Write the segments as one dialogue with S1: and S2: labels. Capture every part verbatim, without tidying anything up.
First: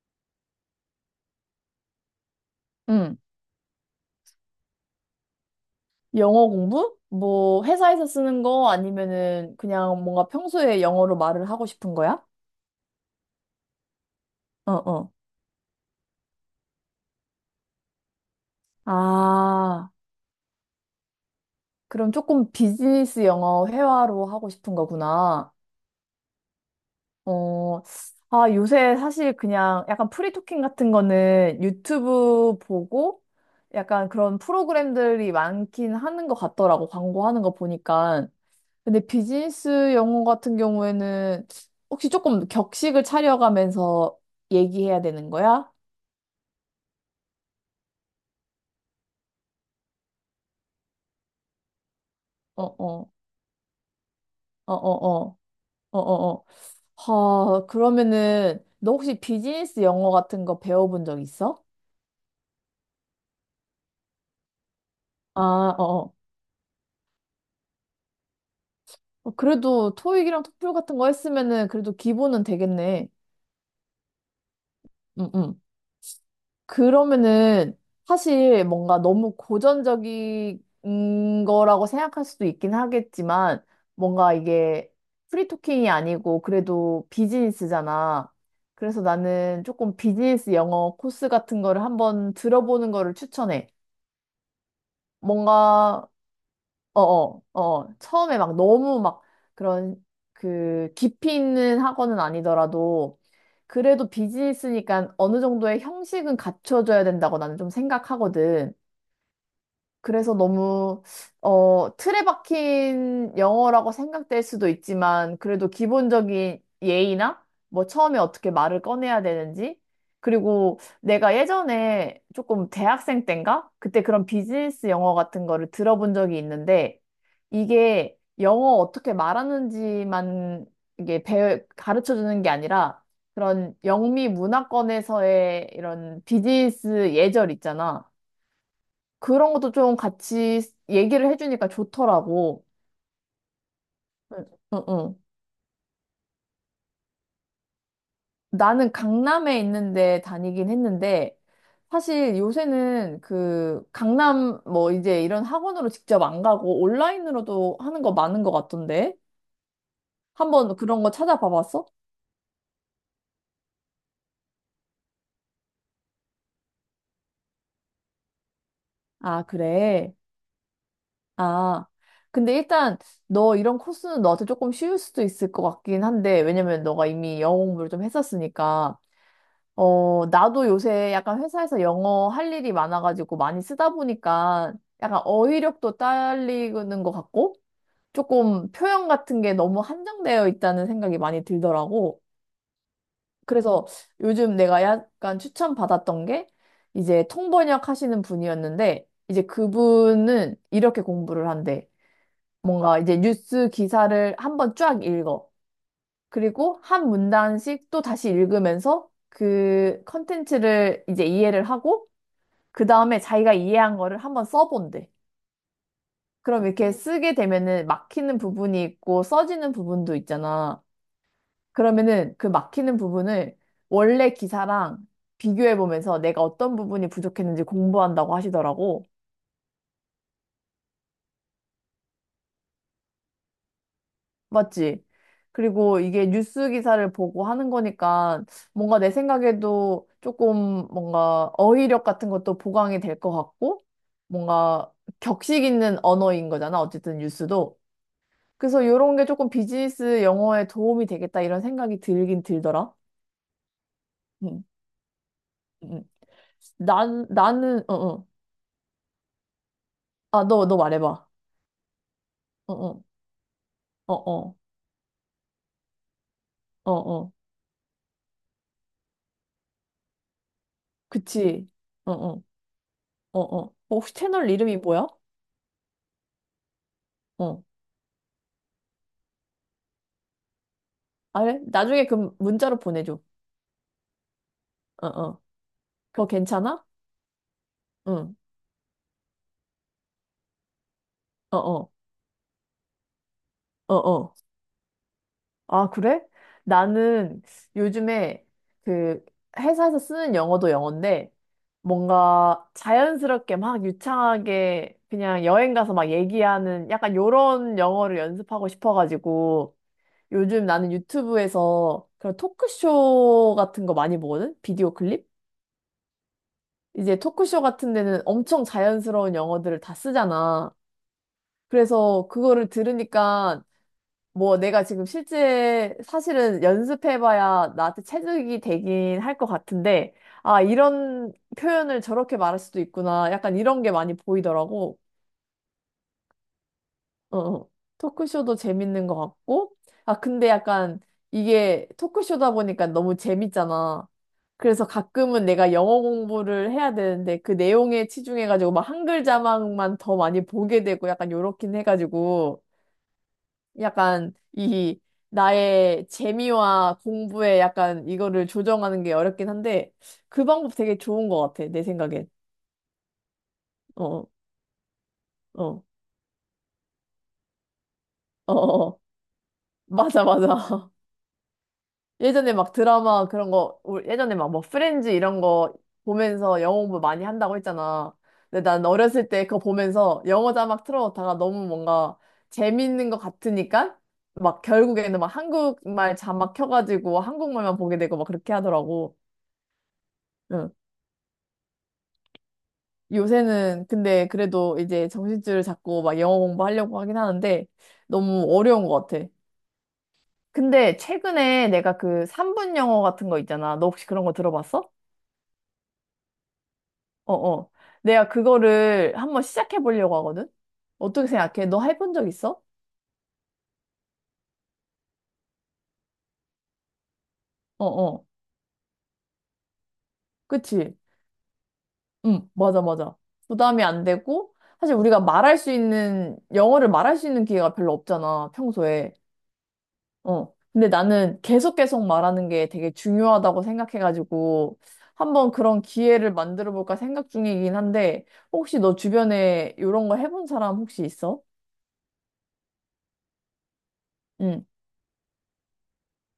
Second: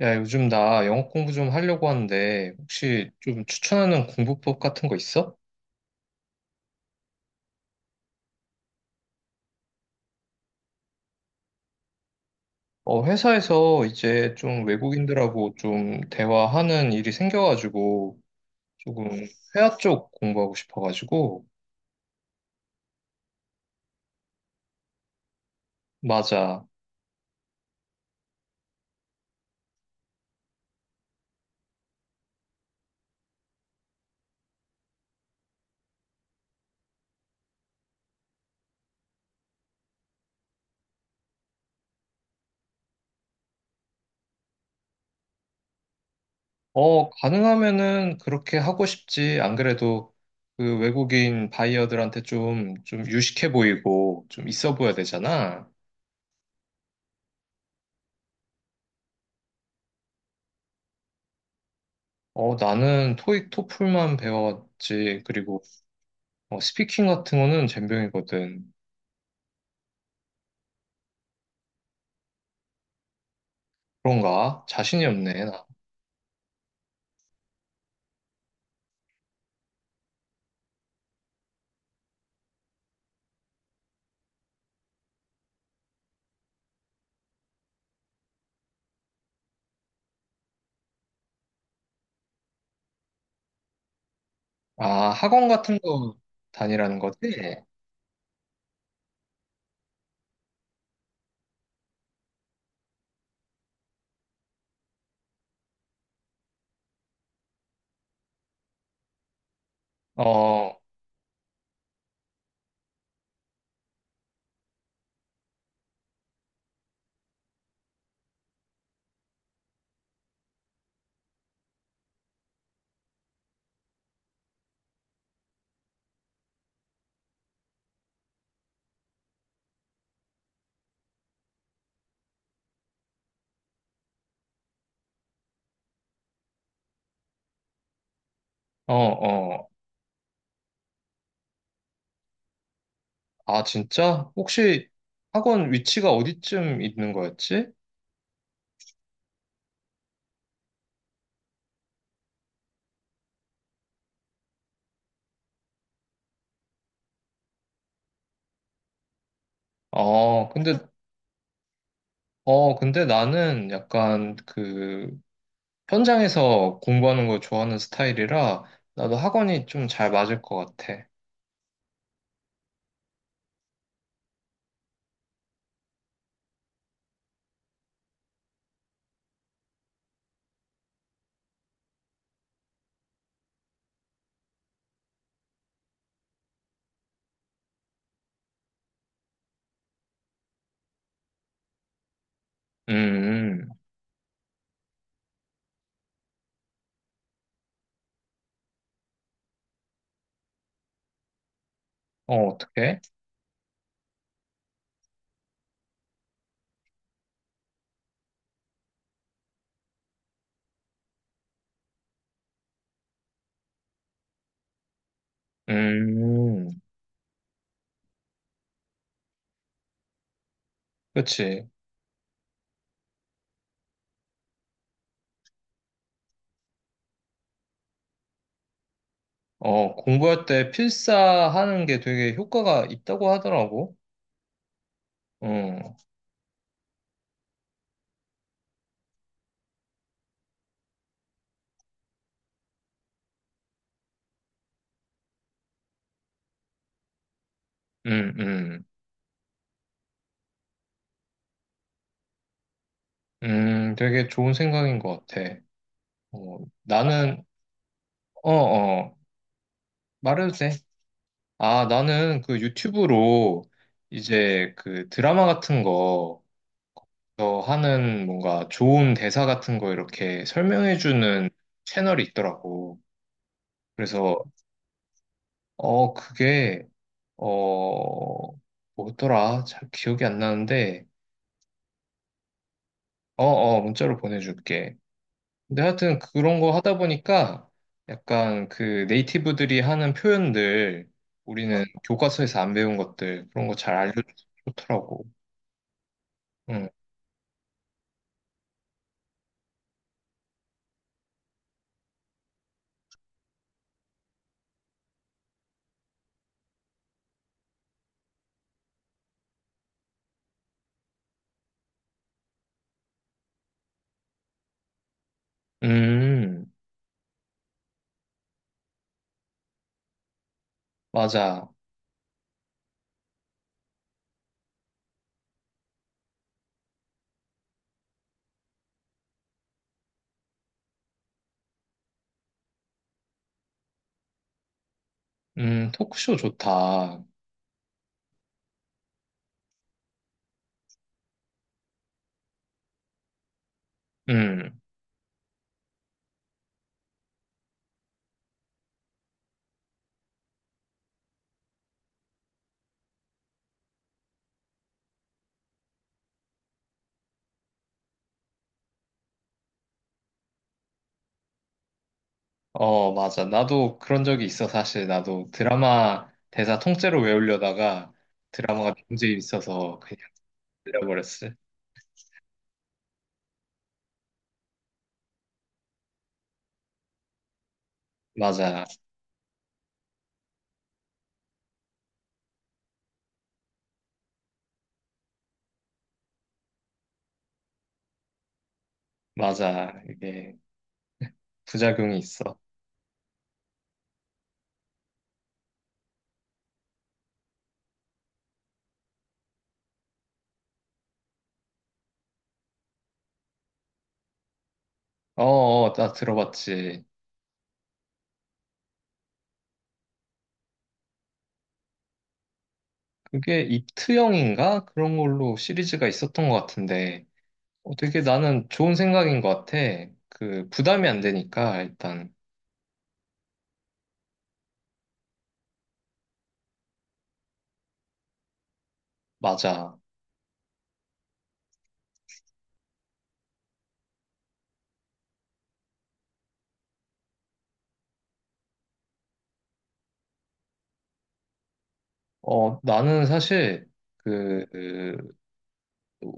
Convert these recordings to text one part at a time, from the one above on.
S1: 야, 요즘 나 영어 공부 좀 하려고 하는데, 혹시
S2: 응.
S1: 좀 추천하는 공부법 같은 거 있어?
S2: 영어 공부? 뭐 회사에서 쓰는 거 아니면은 그냥 뭔가 평소에 영어로 말을 하고 싶은 거야?
S1: 어, 회사에서 이제 좀
S2: 어, 어.
S1: 외국인들하고 좀 대화하는 일이 생겨가지고, 조금 회화
S2: 아,
S1: 쪽 공부하고 싶어가지고,
S2: 그럼 조금 비즈니스 영어 회화로 하고 싶은 거구나.
S1: 맞아.
S2: 어, 아, 요새 사실 그냥 약간 프리토킹 같은 거는 유튜브 보고 약간 그런 프로그램들이 많긴 하는 것 같더라고. 광고하는 거 보니까. 근데 비즈니스 영어 같은 경우에는 혹시 조금 격식을 차려가면서 얘기해야 되는 거야?
S1: 어, 가능하면은 그렇게 하고 싶지. 안 그래도 그 외국인 바이어들한테
S2: 어,
S1: 좀, 좀
S2: 어,
S1: 유식해 보이고, 좀
S2: 어,
S1: 있어
S2: 어,
S1: 보여야
S2: 어,
S1: 되잖아.
S2: 어, 어, 어. 하, 그러면은 너 혹시 비즈니스 영어 같은 거 배워본 적 있어?
S1: 어, 나는 토익, 토플만 배웠지.
S2: 아,
S1: 그리고
S2: 어,
S1: 어, 스피킹 같은 거는 젬병이거든.
S2: 어. 그래도 토익이랑 토플 같은 거 했으면은 그래도 기본은 되겠네.
S1: 그런가? 자신이
S2: 응,
S1: 없네,
S2: 응.
S1: 나.
S2: 그러면은 사실 뭔가 너무 고전적인 거라고 생각할 수도 있긴 하겠지만 뭔가 이게 프리토킹이 아니고 그래도 비즈니스잖아. 그래서 나는 조금 비즈니스 영어 코스 같은 거를 한번 들어보는 거를 추천해.
S1: 아, 학원 같은
S2: 뭔가
S1: 거 다니라는 거지?
S2: 어어, 어. 어. 처음에 막 너무 막 그런 그 깊이 있는 학원은 아니더라도 그래도 비즈니스니까 어느 정도의 형식은 갖춰줘야 된다고 나는 좀 생각하거든. 그래서
S1: 어,
S2: 너무, 어, 틀에 박힌 영어라고 생각될 수도 있지만, 그래도 기본적인 예의나, 뭐 처음에 어떻게 말을 꺼내야 되는지, 그리고 내가 예전에 조금 대학생 땐가? 그때 그런 비즈니스 영어 같은 거를 들어본 적이 있는데, 이게 영어 어떻게 말하는지만 이게 배, 가르쳐 주는 게 아니라, 그런 영미 문화권에서의 이런 비즈니스 예절 있잖아.
S1: 어,
S2: 그런
S1: 어.
S2: 것도 좀 같이 얘기를 해주니까 좋더라고.
S1: 아, 진짜?
S2: 응, 응.
S1: 혹시
S2: 응.
S1: 학원 위치가 어디쯤 있는 거였지?
S2: 나는 강남에 있는데 다니긴 했는데, 사실 요새는 그 강남 뭐 이제 이런 학원으로 직접 안 가고 온라인으로도 하는 거 많은 것 같던데?
S1: 어,
S2: 한번
S1: 근데,
S2: 그런 거 찾아봐 봤어?
S1: 어, 근데 나는 약간 그 현장에서 공부하는 걸 좋아하는 스타일이라 나도
S2: 아,
S1: 학원이 좀 잘
S2: 그래.
S1: 맞을 것 같아.
S2: 아. 근데 일단 너 이런 코스는 너한테 조금 쉬울 수도 있을 것 같긴 한데, 왜냐면 너가 이미 영어 공부를 좀 했었으니까. 어, 나도 요새 약간 회사에서 영어 할 일이 많아가지고 많이 쓰다 보니까 약간 어휘력도 딸리는 것 같고 조금 표현 같은 게 너무 한정되어 있다는 생각이 많이 들더라고.
S1: 음, 음.
S2: 그래서 요즘 내가 약간 추천받았던 게 이제 통번역 하시는 분이었는데 이제 그분은 이렇게 공부를 한대.
S1: 어,
S2: 뭔가
S1: 어떡해?
S2: 이제 뉴스 기사를 한번 쫙 읽어. 그리고 한 문단씩 또 다시 읽으면서 그 컨텐츠를 이제 이해를 하고 그 다음에 자기가 이해한 거를 한번 써본대. 그럼
S1: 음,
S2: 이렇게 쓰게 되면은 막히는 부분이 있고 써지는 부분도 있잖아.
S1: 그치.
S2: 그러면은 그 막히는 부분을 원래 기사랑 비교해보면서 내가 어떤 부분이 부족했는지 공부한다고 하시더라고.
S1: 어, 공부할 때 필사하는 게 되게 효과가 있다고 하더라고.
S2: 맞지?
S1: 어.
S2: 그리고 이게 뉴스 기사를 보고 하는 거니까 뭔가 내 생각에도 조금 뭔가 어휘력 같은 것도 보강이 될 것 같고 뭔가 격식 있는 언어인 거잖아. 어쨌든 뉴스도.
S1: 음,
S2: 그래서
S1: 음,
S2: 이런 게 조금 비즈니스 영어에 도움이 되겠다 이런 생각이 들긴 들더라.
S1: 음, 되게 좋은
S2: 응,
S1: 생각인 것 같아.
S2: 응. 응.
S1: 어,
S2: 난,
S1: 나는,
S2: 나는, 어, 어.
S1: 어, 어,
S2: 아,
S1: 말해도
S2: 너,
S1: 돼.
S2: 너 말해봐.
S1: 아, 나는 그
S2: 어, 어,
S1: 유튜브로
S2: 어, 어,
S1: 이제 그 드라마 같은 거,
S2: 어, 어.
S1: 어, 하는 뭔가 좋은 대사 같은 거 이렇게 설명해주는
S2: 그치. 어,
S1: 채널이
S2: 어,
S1: 있더라고.
S2: 어, 어. 어, 혹시
S1: 그래서,
S2: 채널 이름이 뭐야?
S1: 어, 그게,
S2: 어.
S1: 어, 뭐더라? 잘 기억이 안 나는데,
S2: 아, 그래? 나중에 그 문자로 보내줘.
S1: 어, 어, 문자로 보내줄게.
S2: 어, 어.
S1: 근데 하여튼
S2: 그거
S1: 그런 거
S2: 괜찮아?
S1: 하다 보니까
S2: 응.
S1: 약간 그 네이티브들이 하는 표현들
S2: 어,
S1: 우리는
S2: 어.
S1: 교과서에서 안 배운 것들 그런 거
S2: 어,
S1: 잘 알려줘서
S2: 어.
S1: 좋더라고.
S2: 아, 그래?
S1: 응.
S2: 나는 요즘에 그 회사에서 쓰는 영어도 영어인데 뭔가 자연스럽게 막 유창하게 그냥 여행 가서 막 얘기하는 약간 요런 영어를 연습하고 싶어가지고 요즘 나는 유튜브에서 그런 토크쇼 같은 거 많이 보거든? 비디오 클립?
S1: 음,
S2: 이제 토크쇼 같은 데는 엄청 자연스러운 영어들을 다 쓰잖아.
S1: 맞아.
S2: 그래서 그거를 들으니까 뭐 내가 지금 실제 사실은 연습해봐야 나한테 체득이 되긴 할 것 같은데 아, 이런 표현을 저렇게 말할 수도 있구나, 약간 이런 게 많이 보이더라고.
S1: 음, 토크쇼 좋다.
S2: 어, 어. 토크쇼도 재밌는 것 같고 아, 근데 약간 이게 토크쇼다 보니까 너무 재밌잖아.
S1: 음,
S2: 그래서 가끔은 내가 영어 공부를 해야 되는데 그 내용에 치중해가지고 막 한글 자막만 더 많이 보게 되고 약간 요렇긴 해가지고 약간 이 나의 재미와 공부에 약간 이거를 조정하는 게 어렵긴 한데 그 방법 되게 좋은 것 같아 내 생각엔.
S1: 어, 맞아. 나도 그런
S2: 어어어,
S1: 적이 있어, 사실. 나도
S2: 어,
S1: 드라마 대사 통째로 외우려다가
S2: 어, 어,
S1: 드라마가
S2: 어.
S1: 문제 있어서 그냥
S2: 맞아, 맞아.
S1: 들려버렸어.
S2: 예전에 막 드라마 그런 거 올 예전에 막 뭐 프렌즈 이런 거 보면서 영어 공부 많이 한다고 했잖아. 근데
S1: 맞아,
S2: 난 어렸을 때 그거 보면서 영어 자막 틀어놓다가 너무 뭔가 재밌는 것 같으니까 막 결국에는 막 한국말 자막 켜가지고 한국말만 보게 되고 막 그렇게 하더라고.
S1: 맞아. 이게
S2: 응.
S1: 부작용이 있어.
S2: 요새는 근데 그래도 이제 정신줄을 잡고 막 영어 공부하려고 하긴 하는데 너무 어려운 것 같아. 근데 최근에 내가 그 삼 분 영어 같은 거 있잖아. 너 혹시 그런 거 들어봤어?
S1: 어, 어, 나 들어봤지.
S2: 어어. 내가 그거를 한번 시작해 보려고 하거든? 어떻게 생각해? 너 해본 적 있어?
S1: 그게 입트형인가? 그런 걸로 시리즈가 있었던 것 같은데, 어, 되게
S2: 어어.
S1: 나는 좋은 생각인 것 같아. 그,
S2: 그치?
S1: 부담이 안 되니까, 일단,
S2: 응, 맞아, 맞아. 부담이 안 되고, 사실 우리가 말할 수 있는, 영어를 말할 수 있는 기회가 별로 없잖아, 평소에.
S1: 맞아.
S2: 어. 근데 나는 계속 계속 말하는 게 되게 중요하다고 생각해가지고 한번 그런 기회를 만들어 볼까 생각 중이긴 한데 혹시 너 주변에 이런 거 해본 사람 혹시 있어?
S1: 어, 나는 사실, 그,
S2: 응.
S1: 그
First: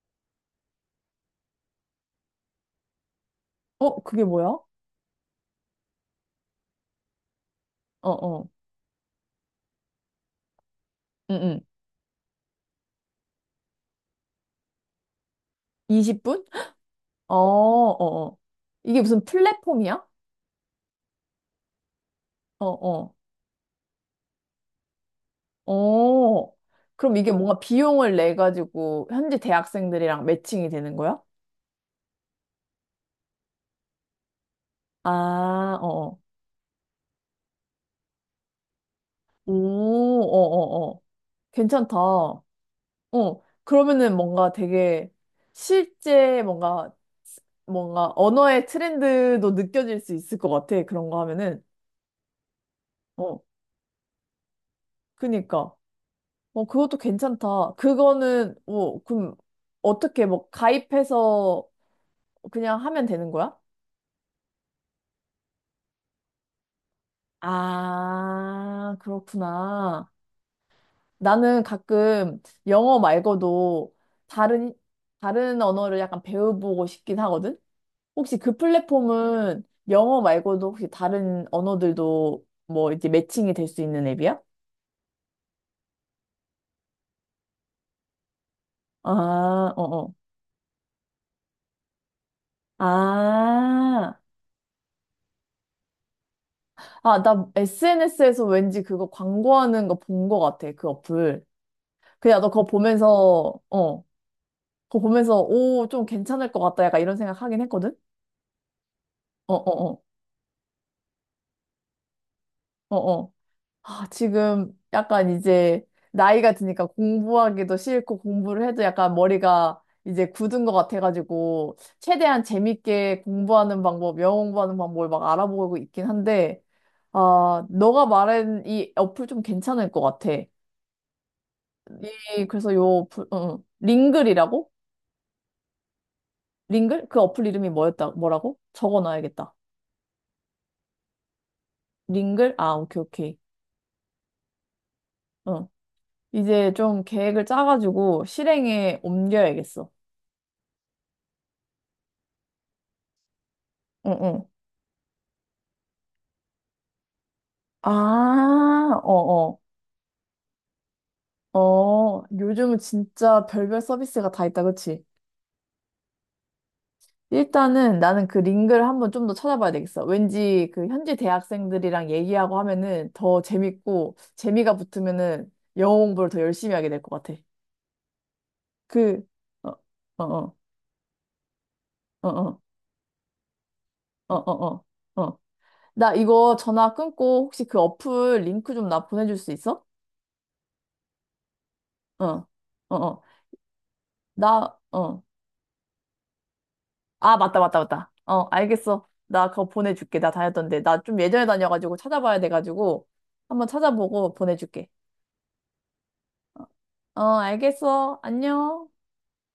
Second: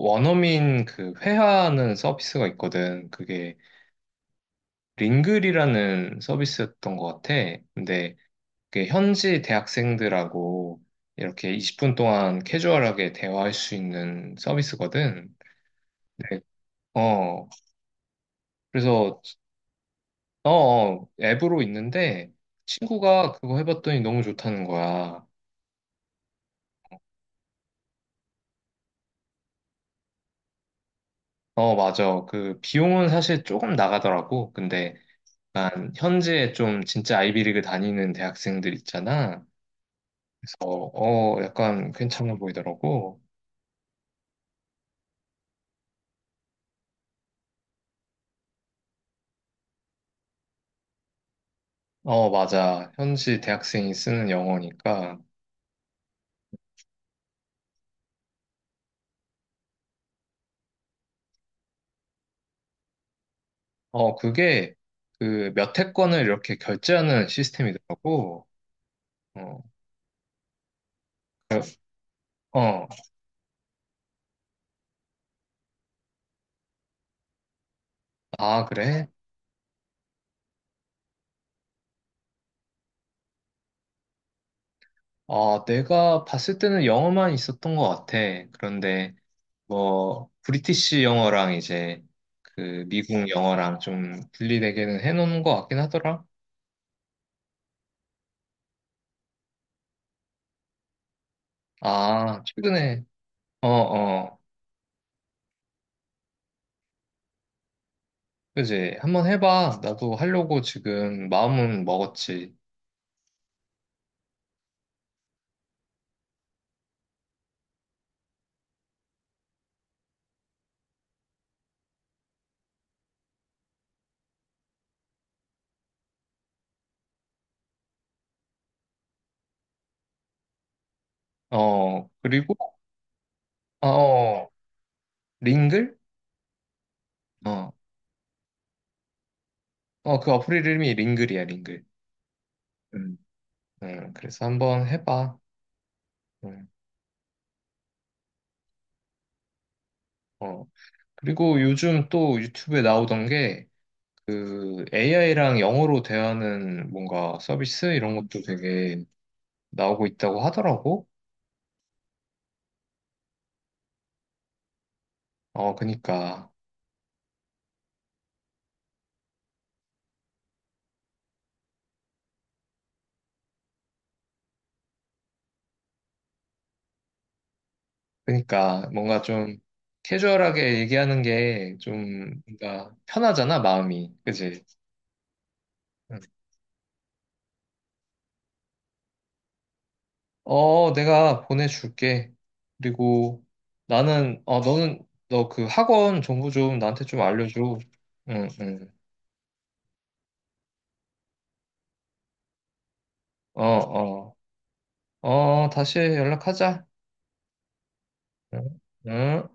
S1: 원어민 그 회화하는 서비스가 있거든. 그게
S2: 어, 그게 뭐야? 어,
S1: 링글이라는 서비스였던 것 같아. 근데,
S2: 어.
S1: 그게 현지 대학생들하고
S2: 응,
S1: 이렇게
S2: 응.
S1: 이십 분 동안 캐주얼하게 대화할 수 있는 서비스거든. 네.
S2: 이십 분? 어,
S1: 어,
S2: 어, 어. 이게
S1: 그래서
S2: 무슨 플랫폼이야?
S1: 어, 어, 앱으로 있는데
S2: 어, 어.
S1: 친구가 그거 해봤더니 너무 좋다는 거야.
S2: 어. 그럼 이게 뭔가 비용을 내 가지고 현지 대학생들이랑 매칭이 되는 거야?
S1: 어, 맞아. 그 비용은 사실 조금 나가더라고. 근데
S2: 아, 어.
S1: 약간
S2: 어.
S1: 현지에 좀 진짜 아이비리그 다니는 대학생들 있잖아.
S2: 오,
S1: 그래서
S2: 어, 어, 어.
S1: 어, 약간
S2: 괜찮다.
S1: 괜찮아
S2: 어,
S1: 보이더라고.
S2: 그러면은 뭔가 되게 실제 뭔가, 뭔가 언어의 트렌드도 느껴질 수 있을 것 같아. 그런 거 하면은.
S1: 어, 맞아. 현지
S2: 어,
S1: 대학생이 쓰는 영어니까.
S2: 그니까. 어, 그것도 괜찮다. 그거는, 어, 그럼 어떻게 뭐 가입해서 그냥 하면 되는 거야?
S1: 어, 그게 그 몇 회권을 이렇게 결제하는 시스템이더라고.
S2: 아,
S1: 어,
S2: 그렇구나.
S1: 그,
S2: 나는 가끔
S1: 어,
S2: 영어 말고도 다른, 다른 언어를 약간 배워보고 싶긴 하거든? 혹시 그
S1: 아, 그래?
S2: 플랫폼은 영어 말고도 혹시 다른 언어들도 뭐 이제 매칭이 될 수 있는 앱이야?
S1: 아, 내가 봤을 때는 영어만 있었던 것 같아. 그런데
S2: 아, 어어.
S1: 뭐 브리티시 영어랑 이제 그 미국
S2: 아,
S1: 영어랑 좀 분리되게는 해놓은 것 같긴 하더라.
S2: 아, 나 에스엔에스에서 왠지 그거 광고하는 거 본 거 같아, 그 어플. 그냥
S1: 아,
S2: 너 그거
S1: 최근에
S2: 보면서,
S1: 어,
S2: 어,
S1: 어,
S2: 그거 보면서, 오, 좀 괜찮을 것 같다, 약간 이런 생각 하긴 했거든?
S1: 그지. 한번 해봐.
S2: 어어어,
S1: 나도 하려고 지금 마음은 먹었지.
S2: 어어. 아, 지금 약간 이제 나이가 드니까 공부하기도 싫고 공부를 해도 약간 머리가 이제 굳은 것 같아가지고 최대한 재밌게 공부하는 방법, 영어 공부하는 방법을 막 알아보고 있긴 한데 아, 너가 말한 이 어플 좀 괜찮을 것 같아. 이-
S1: 어, 그리고
S2: 그래서 요 어플, 응, 응.
S1: 어, 어,
S2: 링글이라고?
S1: 링글?
S2: 링글? 그 어플 이름이
S1: 어,
S2: 뭐였다, 뭐라고? 적어놔야겠다.
S1: 어, 그 어플 이름이 링글이야, 링글.
S2: 링글? 아, 오케이,
S1: 음,
S2: 오케이.
S1: 음, 그래서 한번 해봐.
S2: 응.
S1: 음,
S2: 이제 좀 계획을 짜가지고 실행에 옮겨야겠어.
S1: 어. 그리고 요즘 또 유튜브에 나오던 게
S2: 응, 응.
S1: 그 에이아이랑 영어로 대하는 뭔가 서비스 이런 것도
S2: 아,
S1: 되게
S2: 어어.
S1: 나오고 있다고 하더라고.
S2: 어, 어, 요즘은 진짜 별별 서비스가 다 있다, 그치?
S1: 어, 그니까.
S2: 일단은 나는 그 링크를 한번 좀 더 찾아봐야 되겠어. 왠지 그 현지 대학생들이랑 얘기하고 하면은 더 재밌고, 재미가 붙으면은 영어 공부를 더 열심히 하게 될 것 같아.
S1: 그니까 뭔가
S2: 그,
S1: 좀
S2: 어, 어, 어,
S1: 캐주얼하게 얘기하는 게 좀
S2: 어,
S1: 뭔가 편하잖아, 마음이.
S2: 어, 어,
S1: 그지?
S2: 어, 어. 어. 나
S1: 응.
S2: 이거 전화 끊고 혹시 그 어플 링크 좀 나 보내줄 수 있어?
S1: 어, 내가
S2: 어,
S1: 보내줄게.
S2: 어, 어.
S1: 그리고 나는, 어,
S2: 나,
S1: 너는,
S2: 어.
S1: 너 그 학원 정보 좀 나한테 좀
S2: 아, 맞다,
S1: 알려줘.
S2: 맞다, 맞다. 어,
S1: 응, 응.
S2: 알겠어. 나 그거 보내줄게. 나 다녔던데. 나 좀 예전에 다녀가지고 찾아봐야 돼가지고
S1: 어,
S2: 한번 찾아보고
S1: 어.
S2: 보내줄게.
S1: 어, 다시 연락하자.
S2: 어, 알겠어.
S1: 응,
S2: 안녕.
S1: 응.